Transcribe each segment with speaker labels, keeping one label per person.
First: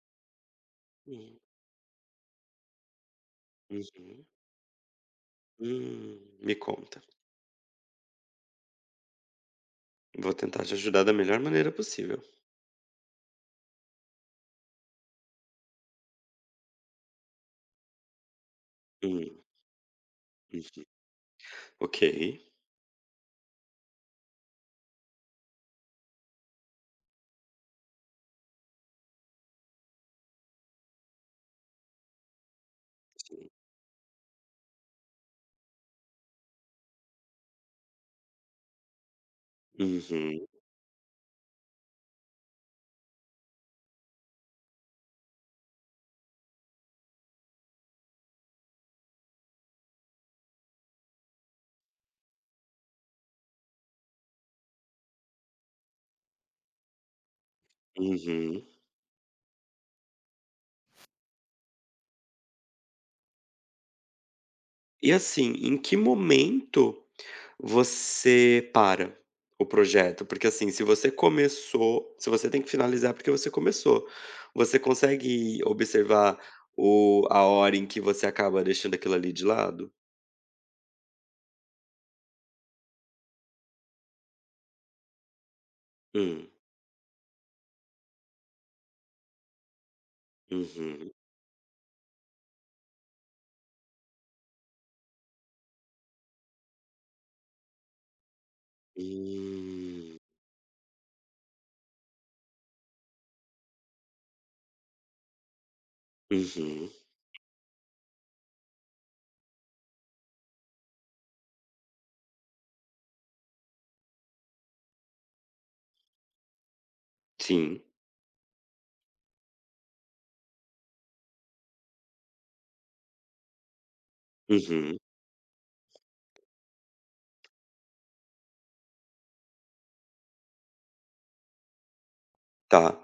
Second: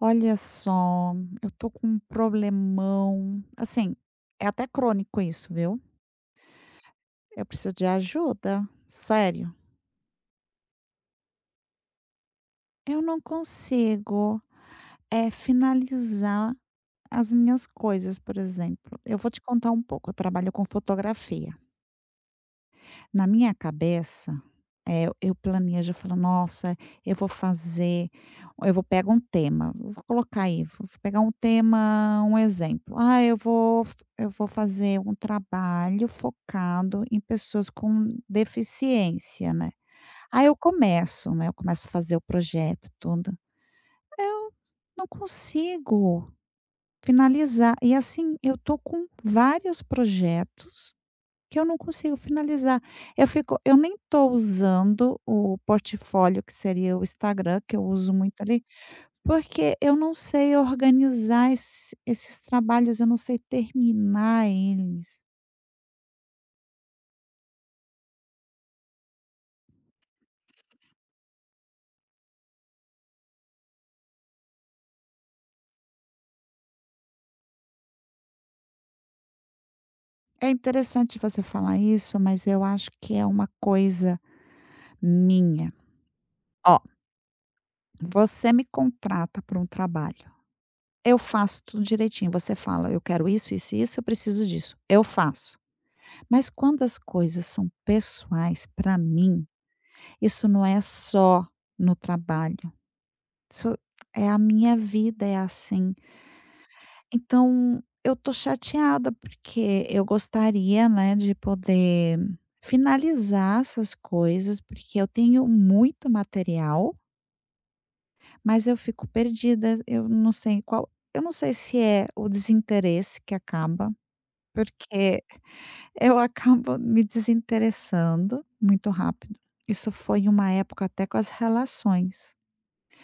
Speaker 1: Olha só,
Speaker 2: Hum,
Speaker 1: eu tô com um problemão, assim,
Speaker 2: uhum.
Speaker 1: é até crônico isso, viu?
Speaker 2: Me conta.
Speaker 1: Eu preciso de ajuda, sério.
Speaker 2: Vou tentar te ajudar da melhor maneira possível.
Speaker 1: Eu não consigo, é finalizar as minhas coisas, por exemplo. Eu
Speaker 2: Hum,
Speaker 1: vou te contar um pouco, eu trabalho com
Speaker 2: hum.
Speaker 1: fotografia.
Speaker 2: Ok.
Speaker 1: Na minha cabeça, eu planejo, eu falo: "Nossa, eu vou fazer", eu vou pegar um tema, vou colocar aí, vou pegar um tema, um exemplo: "Ah, eu vou fazer um trabalho focado em pessoas com deficiência", né. Aí
Speaker 2: Uhum,
Speaker 1: eu começo, né, eu começo a fazer o projeto, tudo. Eu não consigo finalizar. E assim, eu tô com vários projetos que eu não consigo finalizar. Eu fico, eu nem estou usando o portfólio, que seria o Instagram, que eu uso muito
Speaker 2: uhum.
Speaker 1: ali, porque eu não sei organizar esses trabalhos, eu não sei terminar
Speaker 2: E
Speaker 1: eles.
Speaker 2: assim, em que momento você para o projeto? Porque assim, se você começou, se você tem que finalizar porque você começou, você consegue observar a hora em que você acaba deixando aquilo ali de lado?
Speaker 1: É interessante você falar isso, mas eu acho que é uma coisa minha.
Speaker 2: Hum,
Speaker 1: Ó, você me contrata para um trabalho.
Speaker 2: uhum,
Speaker 1: Eu faço tudo direitinho. Você fala: "Eu quero isso, isso e isso, eu preciso disso". Eu faço. Mas quando as coisas são pessoais para mim.
Speaker 2: hum,
Speaker 1: Isso não é só no trabalho, isso é, a minha vida é assim.
Speaker 2: uhum,
Speaker 1: Então eu tô chateada, porque eu gostaria, né, de poder finalizar essas coisas, porque eu tenho muito material,
Speaker 2: sim,
Speaker 1: mas eu fico perdida, eu não sei qual, eu não sei se é o desinteresse que acaba,
Speaker 2: uhum.
Speaker 1: porque eu acabo me desinteressando muito rápido. Isso foi uma época até com as relações.
Speaker 2: Tá.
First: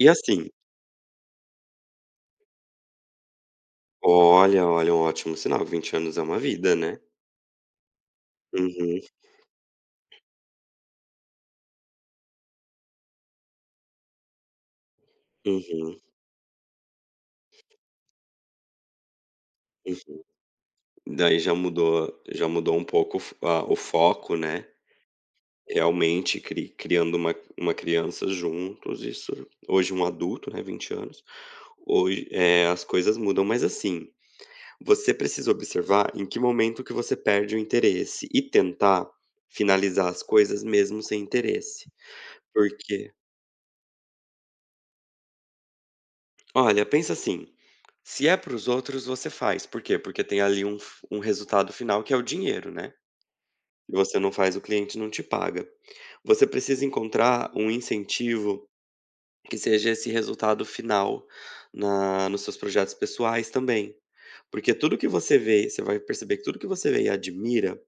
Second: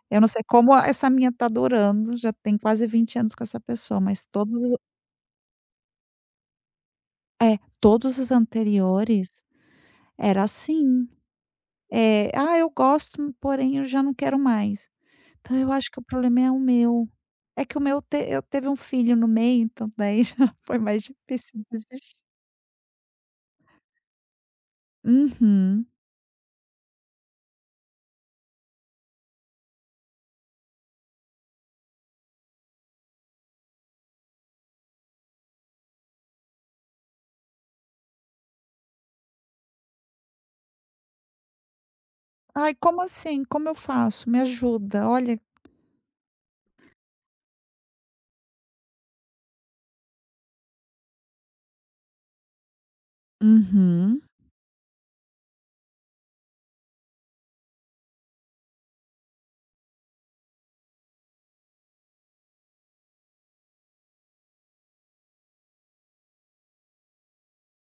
Speaker 2: E
Speaker 1: Eu não sei
Speaker 2: assim
Speaker 1: como essa minha tá durando, já tem quase 20 anos com essa pessoa, mas todos
Speaker 2: olha,
Speaker 1: os,
Speaker 2: olha, um ótimo sinal, 20 anos é uma vida, né.
Speaker 1: é, todos os
Speaker 2: Uhum,
Speaker 1: anteriores era assim. É, "Ah, eu gosto, porém eu já não quero mais". Então eu acho
Speaker 2: uhum,
Speaker 1: que o problema é o meu. É que o meu te eu teve um filho no meio, então
Speaker 2: uhum.
Speaker 1: daí já foi mais
Speaker 2: Daí já
Speaker 1: difícil
Speaker 2: mudou
Speaker 1: desistir.
Speaker 2: já mudou um pouco o f a o foco, né,
Speaker 1: Uhum.
Speaker 2: realmente criando uma criança juntos, isso hoje um adulto, né, 20 anos, hoje, as coisas mudam. Mas assim, você precisa observar em que momento que você perde o interesse e tentar finalizar as coisas mesmo sem interesse,
Speaker 1: "Ai, como
Speaker 2: porque.
Speaker 1: assim? Como eu faço? Me ajuda, olha."
Speaker 2: Olha, pensa assim, se é para os outros você faz, por quê? Porque tem ali um f um resultado final que é o dinheiro, né, se você
Speaker 1: Uhum.
Speaker 2: não faz o cliente não te paga. Você precisa encontrar um incentivo que seja esse resultado final na nos seus projetos pessoais também, porque tudo que você vê você vai perceber que tudo que você vê e admira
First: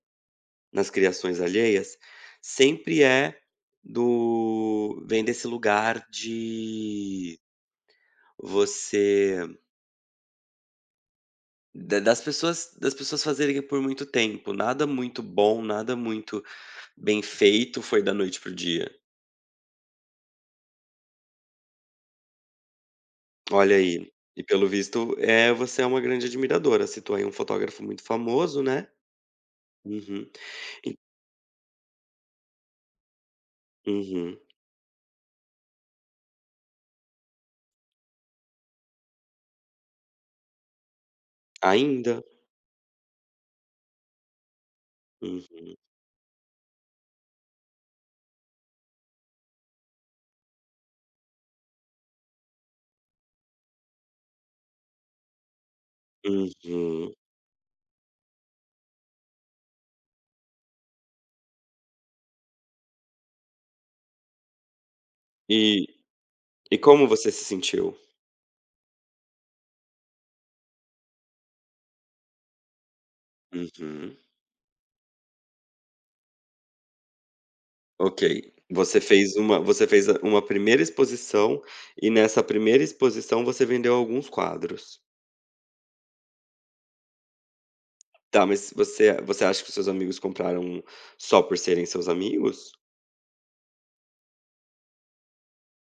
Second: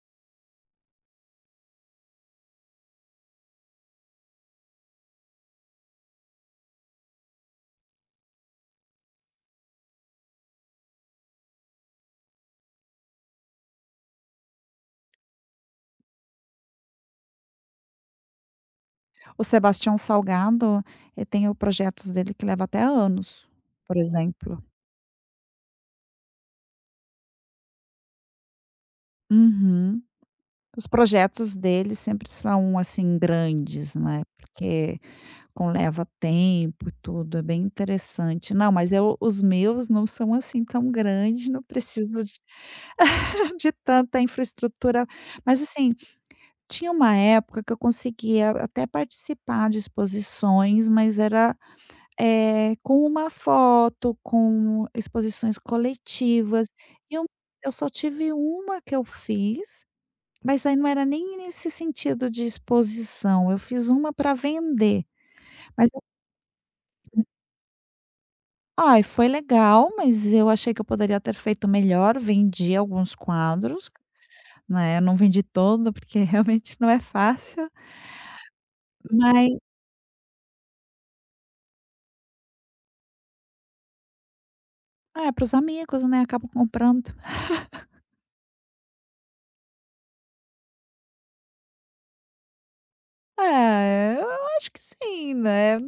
Speaker 2: nas criações alheias, sempre é do vem desse lugar de você Da das pessoas fazerem por muito tempo, nada muito bom, nada muito bem feito foi da noite pro dia.
Speaker 1: O Sebastião Salgado, tem o projetos dele que leva até anos,
Speaker 2: Olha
Speaker 1: por
Speaker 2: aí, e
Speaker 1: exemplo.
Speaker 2: pelo visto, você é uma grande admiradora, citou aí um fotógrafo muito famoso, né.
Speaker 1: Uhum.
Speaker 2: Uhum.
Speaker 1: Os
Speaker 2: E
Speaker 1: projetos dele sempre são, assim, grandes, né,
Speaker 2: uhum.
Speaker 1: porque conleva tempo e tudo, é bem interessante. Não, mas eu, os meus não são, assim, tão grandes, não
Speaker 2: Ainda.
Speaker 1: preciso de de tanta infraestrutura. Mas,
Speaker 2: Uhum,
Speaker 1: assim, tinha uma época que eu conseguia até participar de exposições, mas era, com uma foto, com exposições coletivas,
Speaker 2: uhum.
Speaker 1: e eu só tive uma que eu fiz, mas aí não era nem nesse sentido de exposição, eu fiz uma para vender,
Speaker 2: E
Speaker 1: mas
Speaker 2: e como você se sentiu?
Speaker 1: ai, foi legal, mas eu achei que eu poderia ter feito melhor, vendi alguns quadros,
Speaker 2: Uhum.
Speaker 1: né. Eu não vendi todo, porque realmente não é fácil,
Speaker 2: Ok. Você fez
Speaker 1: mas
Speaker 2: uma você fez a uma primeira exposição e nessa primeira exposição você vendeu alguns quadros.
Speaker 1: é, para os amigos, né, acabam comprando.
Speaker 2: Tá, mas você acha que os seus amigos compraram só por serem seus amigos?
Speaker 1: É, eu acho que sim, né.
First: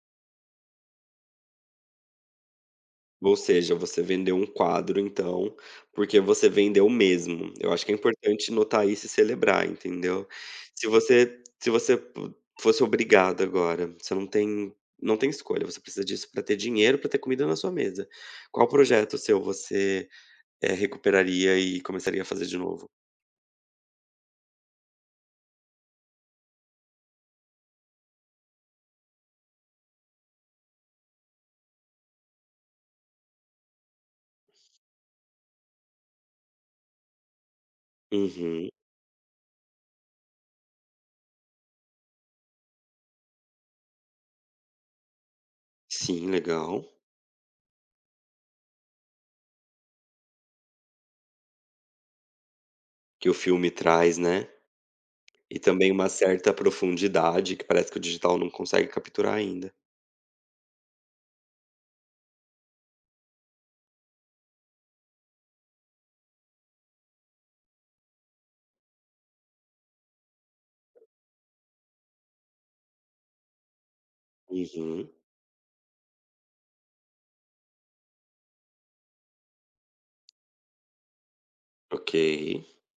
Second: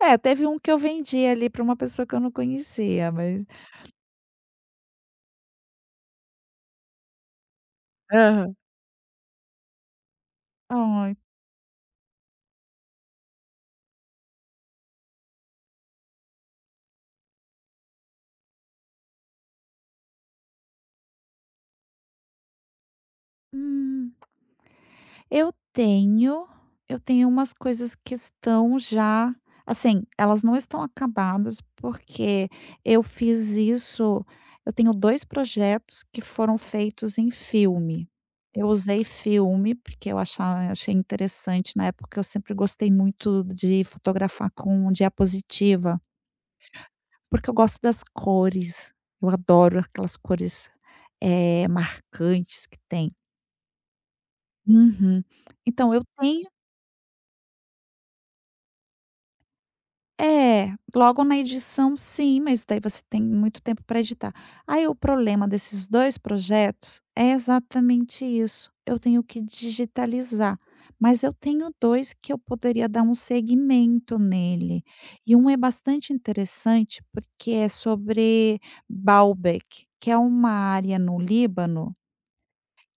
Speaker 1: É, teve um que eu vendi ali para uma pessoa que eu não conhecia,
Speaker 2: Ou
Speaker 1: mas.
Speaker 2: seja, você vendeu um quadro então, porque você vendeu mesmo. Eu acho que é importante
Speaker 1: Aham.
Speaker 2: notar isso e celebrar, entendeu. Se
Speaker 1: Ai.
Speaker 2: você se você po fosse obrigado agora, você não tem escolha, você precisa disso para ter dinheiro, para ter comida na sua mesa. Qual projeto seu você, recuperaria e começaria a fazer de novo?
Speaker 1: Hum. Eu tenho, eu tenho umas coisas que estão já, assim, elas não estão acabadas, porque eu fiz isso, eu tenho 2 projetos que foram feitos em filme. Eu
Speaker 2: Uhum.
Speaker 1: usei filme, porque eu achava achei interessante na época, eu sempre gostei muito de fotografar com diapositiva,
Speaker 2: Sim, legal.
Speaker 1: porque eu gosto das cores, eu adoro aquelas cores, marcantes que tem.
Speaker 2: Que o filme traz, né?
Speaker 1: Uhum.
Speaker 2: E
Speaker 1: Então
Speaker 2: também
Speaker 1: eu
Speaker 2: uma
Speaker 1: tenho,
Speaker 2: certa profundidade que parece que o digital não consegue capturar ainda.
Speaker 1: é, logo na edição sim, mas daí você tem muito tempo para editar. Aí o problema desses 2 projetos é exatamente isso, eu tenho que digitalizar, mas eu tenho 2 que eu poderia dar um segmento nele,
Speaker 2: Uhum.
Speaker 1: e um é bastante interessante, porque é sobre Baalbek, que é uma área no Líbano
Speaker 2: Ok.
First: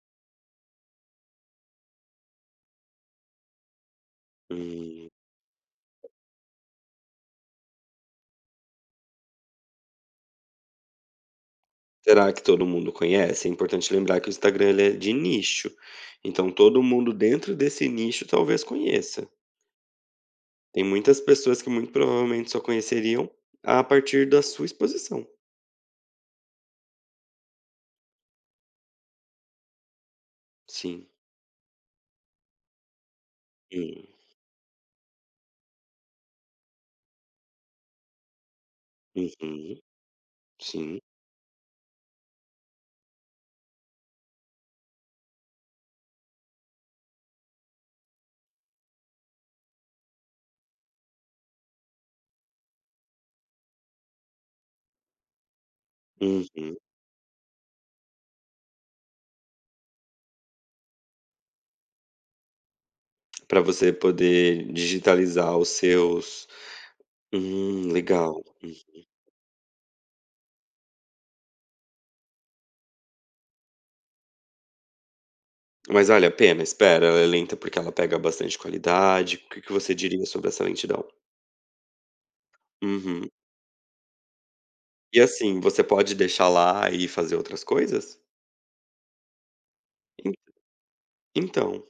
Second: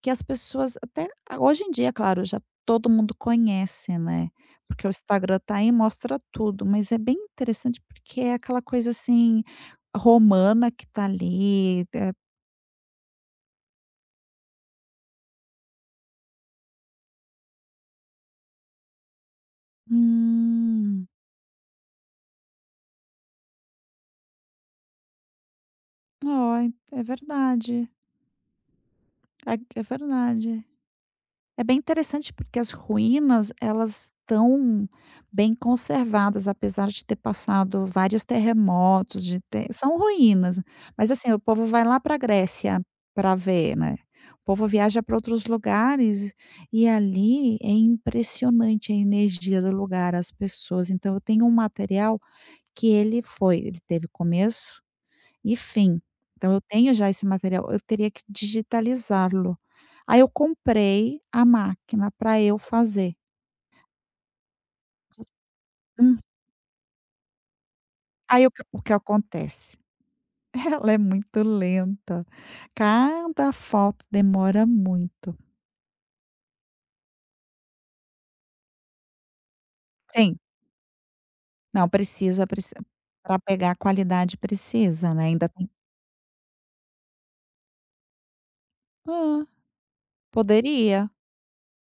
Speaker 1: que as pessoas até hoje em dia, claro, já todo mundo conhece, né, porque o
Speaker 2: Hum.
Speaker 1: Instagram tá aí e mostra tudo, mas é bem interessante porque é aquela coisa, assim, romana que tá ali. É,
Speaker 2: Será que todo mundo conhece? É importante lembrar que o Instagram ele é de nicho, então todo mundo dentro desse nicho talvez conheça. Tem
Speaker 1: hum,
Speaker 2: muitas pessoas que muito provavelmente só conheceriam a partir da sua exposição.
Speaker 1: ó, é verdade, é é verdade.
Speaker 2: Sim.
Speaker 1: É bem interessante porque as ruínas,
Speaker 2: Hum.
Speaker 1: elas estão bem conservadas, apesar de ter passado vários terremotos, de ter,
Speaker 2: Uhum.
Speaker 1: são ruínas,
Speaker 2: Sim.
Speaker 1: mas assim, o povo vai lá para a Grécia para ver, né. O povo viaja para outros lugares, e ali é impressionante a energia do lugar, as pessoas. Então eu tenho um material que ele foi, ele teve começo e fim. Então eu
Speaker 2: Uhum.
Speaker 1: tenho já esse material, eu teria que digitalizá-lo. Aí eu comprei a máquina para eu fazer.
Speaker 2: Pra você poder digitalizar os
Speaker 1: Hum.
Speaker 2: seus. Hum, legal.
Speaker 1: Aí o que acontece? Ela é muito lenta, cada foto demora muito.
Speaker 2: Mas vale a pena, espera, ela é lenta porque ela pega bastante qualidade. O que que você diria
Speaker 1: Sim,
Speaker 2: sobre essa lentidão?
Speaker 1: não precisa,
Speaker 2: Uhum.
Speaker 1: para pegar a qualidade precisa,
Speaker 2: E
Speaker 1: né, ainda
Speaker 2: assim,
Speaker 1: tem,
Speaker 2: você pode deixar lá e fazer outras coisas?
Speaker 1: hã,
Speaker 2: En
Speaker 1: poderia.
Speaker 2: Então,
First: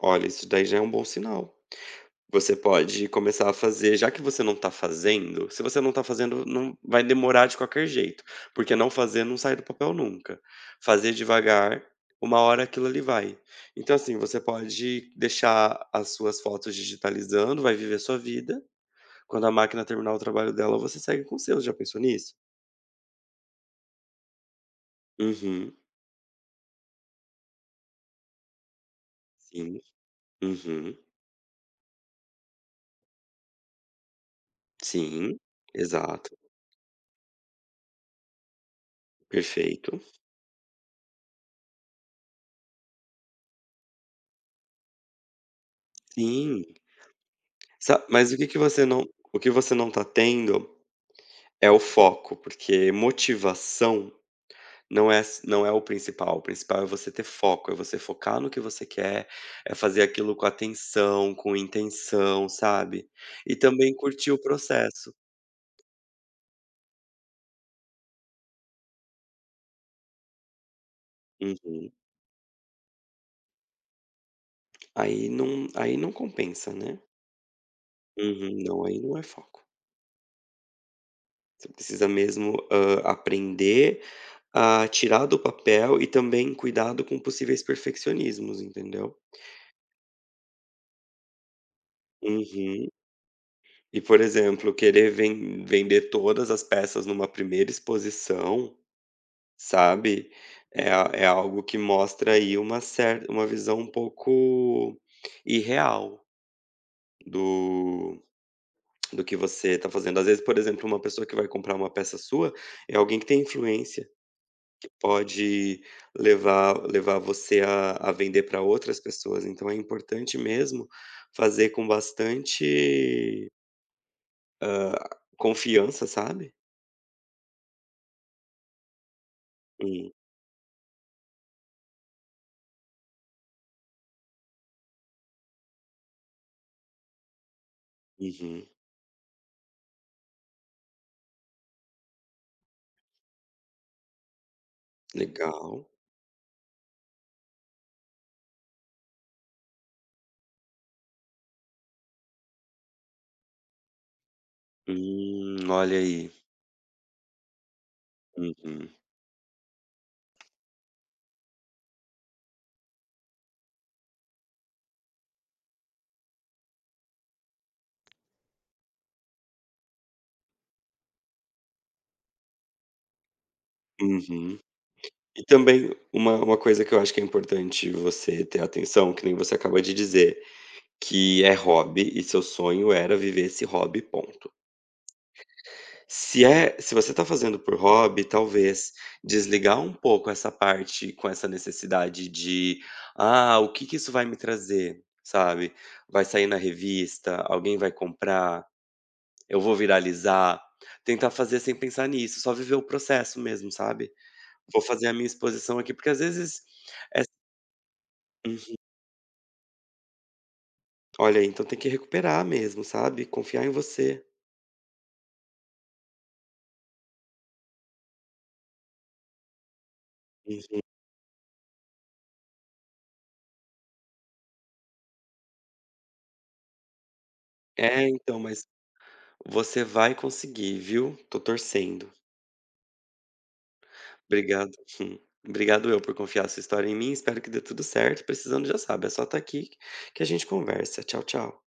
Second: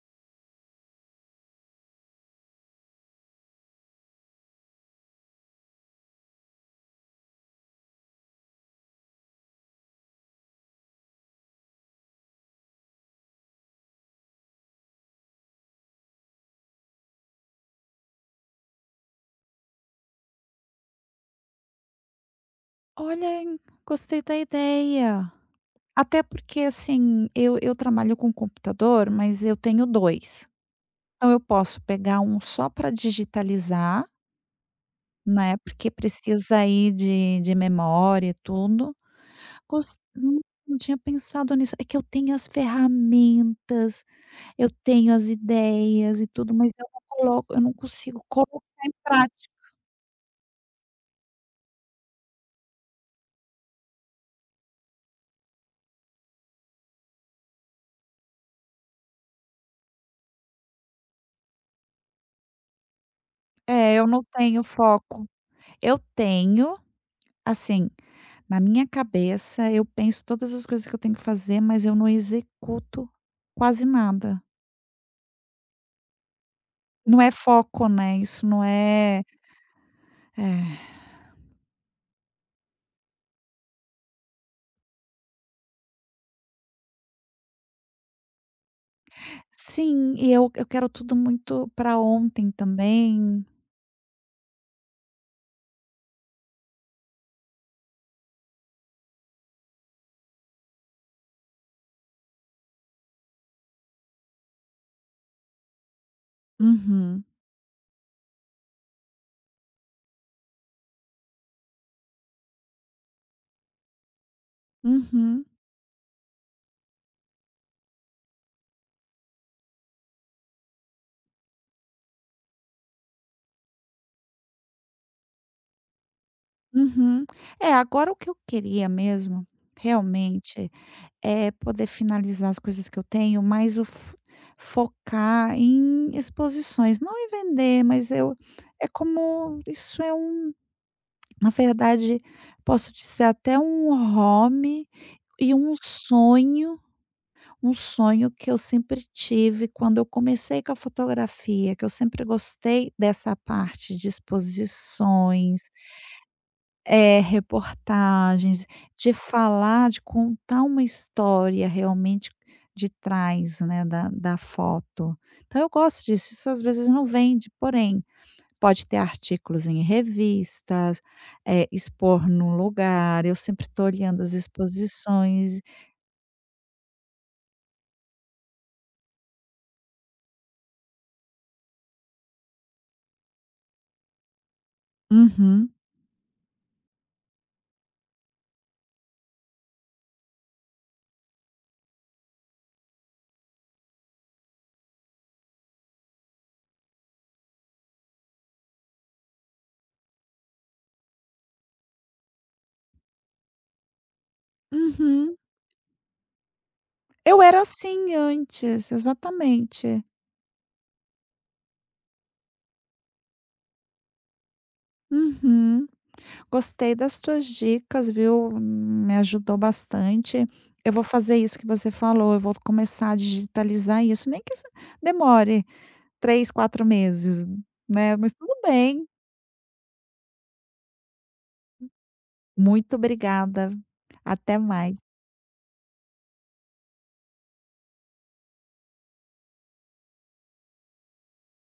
Speaker 2: olha, isso daí já é um bom sinal. Você pode começar a fazer, já que você não tá fazendo se você não tá fazendo, não vai demorar de qualquer jeito, porque não fazer não sai do papel nunca. Fazer devagar, uma hora aquilo ali vai. Então assim, você pode deixar as suas fotos digitalizando, vai viver sua vida. Quando a máquina terminar o trabalho dela, você segue com o seu, já pensou nisso?
Speaker 1: Olha, hein, gostei da ideia.
Speaker 2: Uhum,
Speaker 1: Até porque, assim, eu trabalho com computador, mas eu
Speaker 2: sim,
Speaker 1: tenho dois.
Speaker 2: uhum,
Speaker 1: Então eu posso pegar um só para digitalizar,
Speaker 2: sim,
Speaker 1: né, porque
Speaker 2: exato,
Speaker 1: precisa aí de memória e tudo. Gos
Speaker 2: perfeito.
Speaker 1: Hum, não tinha pensado nisso. É que eu tenho as ferramentas, eu tenho as ideias e tudo,
Speaker 2: Sim,
Speaker 1: mas eu não coloco, eu não
Speaker 2: sa
Speaker 1: consigo
Speaker 2: mas
Speaker 1: colocar em
Speaker 2: o que
Speaker 1: prática.
Speaker 2: você não tá tendo é o foco, porque motivação não é o principal é você ter foco, é você focar no que você quer, é fazer aquilo com atenção, com intenção, sabe? E
Speaker 1: É,
Speaker 2: também
Speaker 1: eu não
Speaker 2: curtir o
Speaker 1: tenho
Speaker 2: processo.
Speaker 1: foco. Eu tenho, assim, na minha cabeça, eu penso todas as coisas que eu tenho que fazer, mas
Speaker 2: Uhum.
Speaker 1: eu não executo quase nada.
Speaker 2: Aí não compensa, né?
Speaker 1: Não é foco, né, isso
Speaker 2: Uhum,
Speaker 1: não
Speaker 2: não, aí não
Speaker 1: é,
Speaker 2: é foco.
Speaker 1: é.
Speaker 2: Você precisa mesmo, aprender a tirar do papel e também cuidado com possíveis perfeccionismos, entendeu?
Speaker 1: Sim, e eu quero tudo muito para ontem
Speaker 2: Uhum.
Speaker 1: também.
Speaker 2: E, por exemplo, querer vender todas as peças numa primeira exposição, sabe, é a é algo que mostra aí uma visão um pouco irreal
Speaker 1: Uhum,
Speaker 2: do do que você está fazendo. Às vezes, por exemplo, uma pessoa que vai comprar uma peça sua é alguém que tem influência.
Speaker 1: uhum,
Speaker 2: Pode levar você a vender para outras pessoas, então é importante mesmo fazer com bastante, hã, confiança, sabe.
Speaker 1: uhum. É, agora o que eu queria mesmo,
Speaker 2: Hum,
Speaker 1: realmente, é poder finalizar as coisas que eu tenho, mas o fo focar em exposições, não em vender, mas eu,
Speaker 2: uhum,
Speaker 1: é como isso é um, na verdade, posso dizer até um hobby e um
Speaker 2: legal.
Speaker 1: sonho. Um sonho que eu sempre tive quando eu comecei com a fotografia, que eu sempre gostei dessa parte de exposições,
Speaker 2: Olha aí.
Speaker 1: reportagens,
Speaker 2: Uhum,
Speaker 1: de falar, de contar uma história realmente de trás, né, da foto. Então eu gosto disso, isso às vezes não vende, porém, pode ter artigos em revistas, expor num lugar, eu sempre estou olhando as
Speaker 2: uhum. E
Speaker 1: exposições.
Speaker 2: também uma coisa que eu acho que é importante você ter atenção, que nem você acaba de dizer, que é hobby e seu sonho era viver esse hobby, ponto.
Speaker 1: Uhum,
Speaker 2: Se você está fazendo por hobby, talvez desligar um pouco essa parte com essa necessidade de: "Ah, o que que isso vai me trazer?", sabe. Vai sair na revista, alguém vai comprar, eu vou viralizar. Tentar fazer sem pensar nisso, só viver o processo mesmo, sabe. Vou fazer a minha
Speaker 1: uhum.
Speaker 2: exposição aqui, porque às vezes é.
Speaker 1: Eu era assim
Speaker 2: Uhum.
Speaker 1: antes, exatamente.
Speaker 2: Olha, então tem que recuperar mesmo, sabe, confiar em você.
Speaker 1: Uhum. Gostei das tuas dicas, viu, me ajudou bastante.
Speaker 2: Uhum.
Speaker 1: Eu vou fazer isso que você falou, eu vou começar a digitalizar isso, nem que se demore 3, 4 meses,
Speaker 2: É,
Speaker 1: né, mas
Speaker 2: então,
Speaker 1: tudo
Speaker 2: mas
Speaker 1: bem.
Speaker 2: você vai conseguir, viu. Tô torcendo.
Speaker 1: Muito obrigada. Até
Speaker 2: Obrigado.
Speaker 1: mais.
Speaker 2: Obrigado eu por confiar essa história em mim, espero que dê tudo certo, precisando já sabe, é só estar aqui que a gente conversa. Tchau, tchau.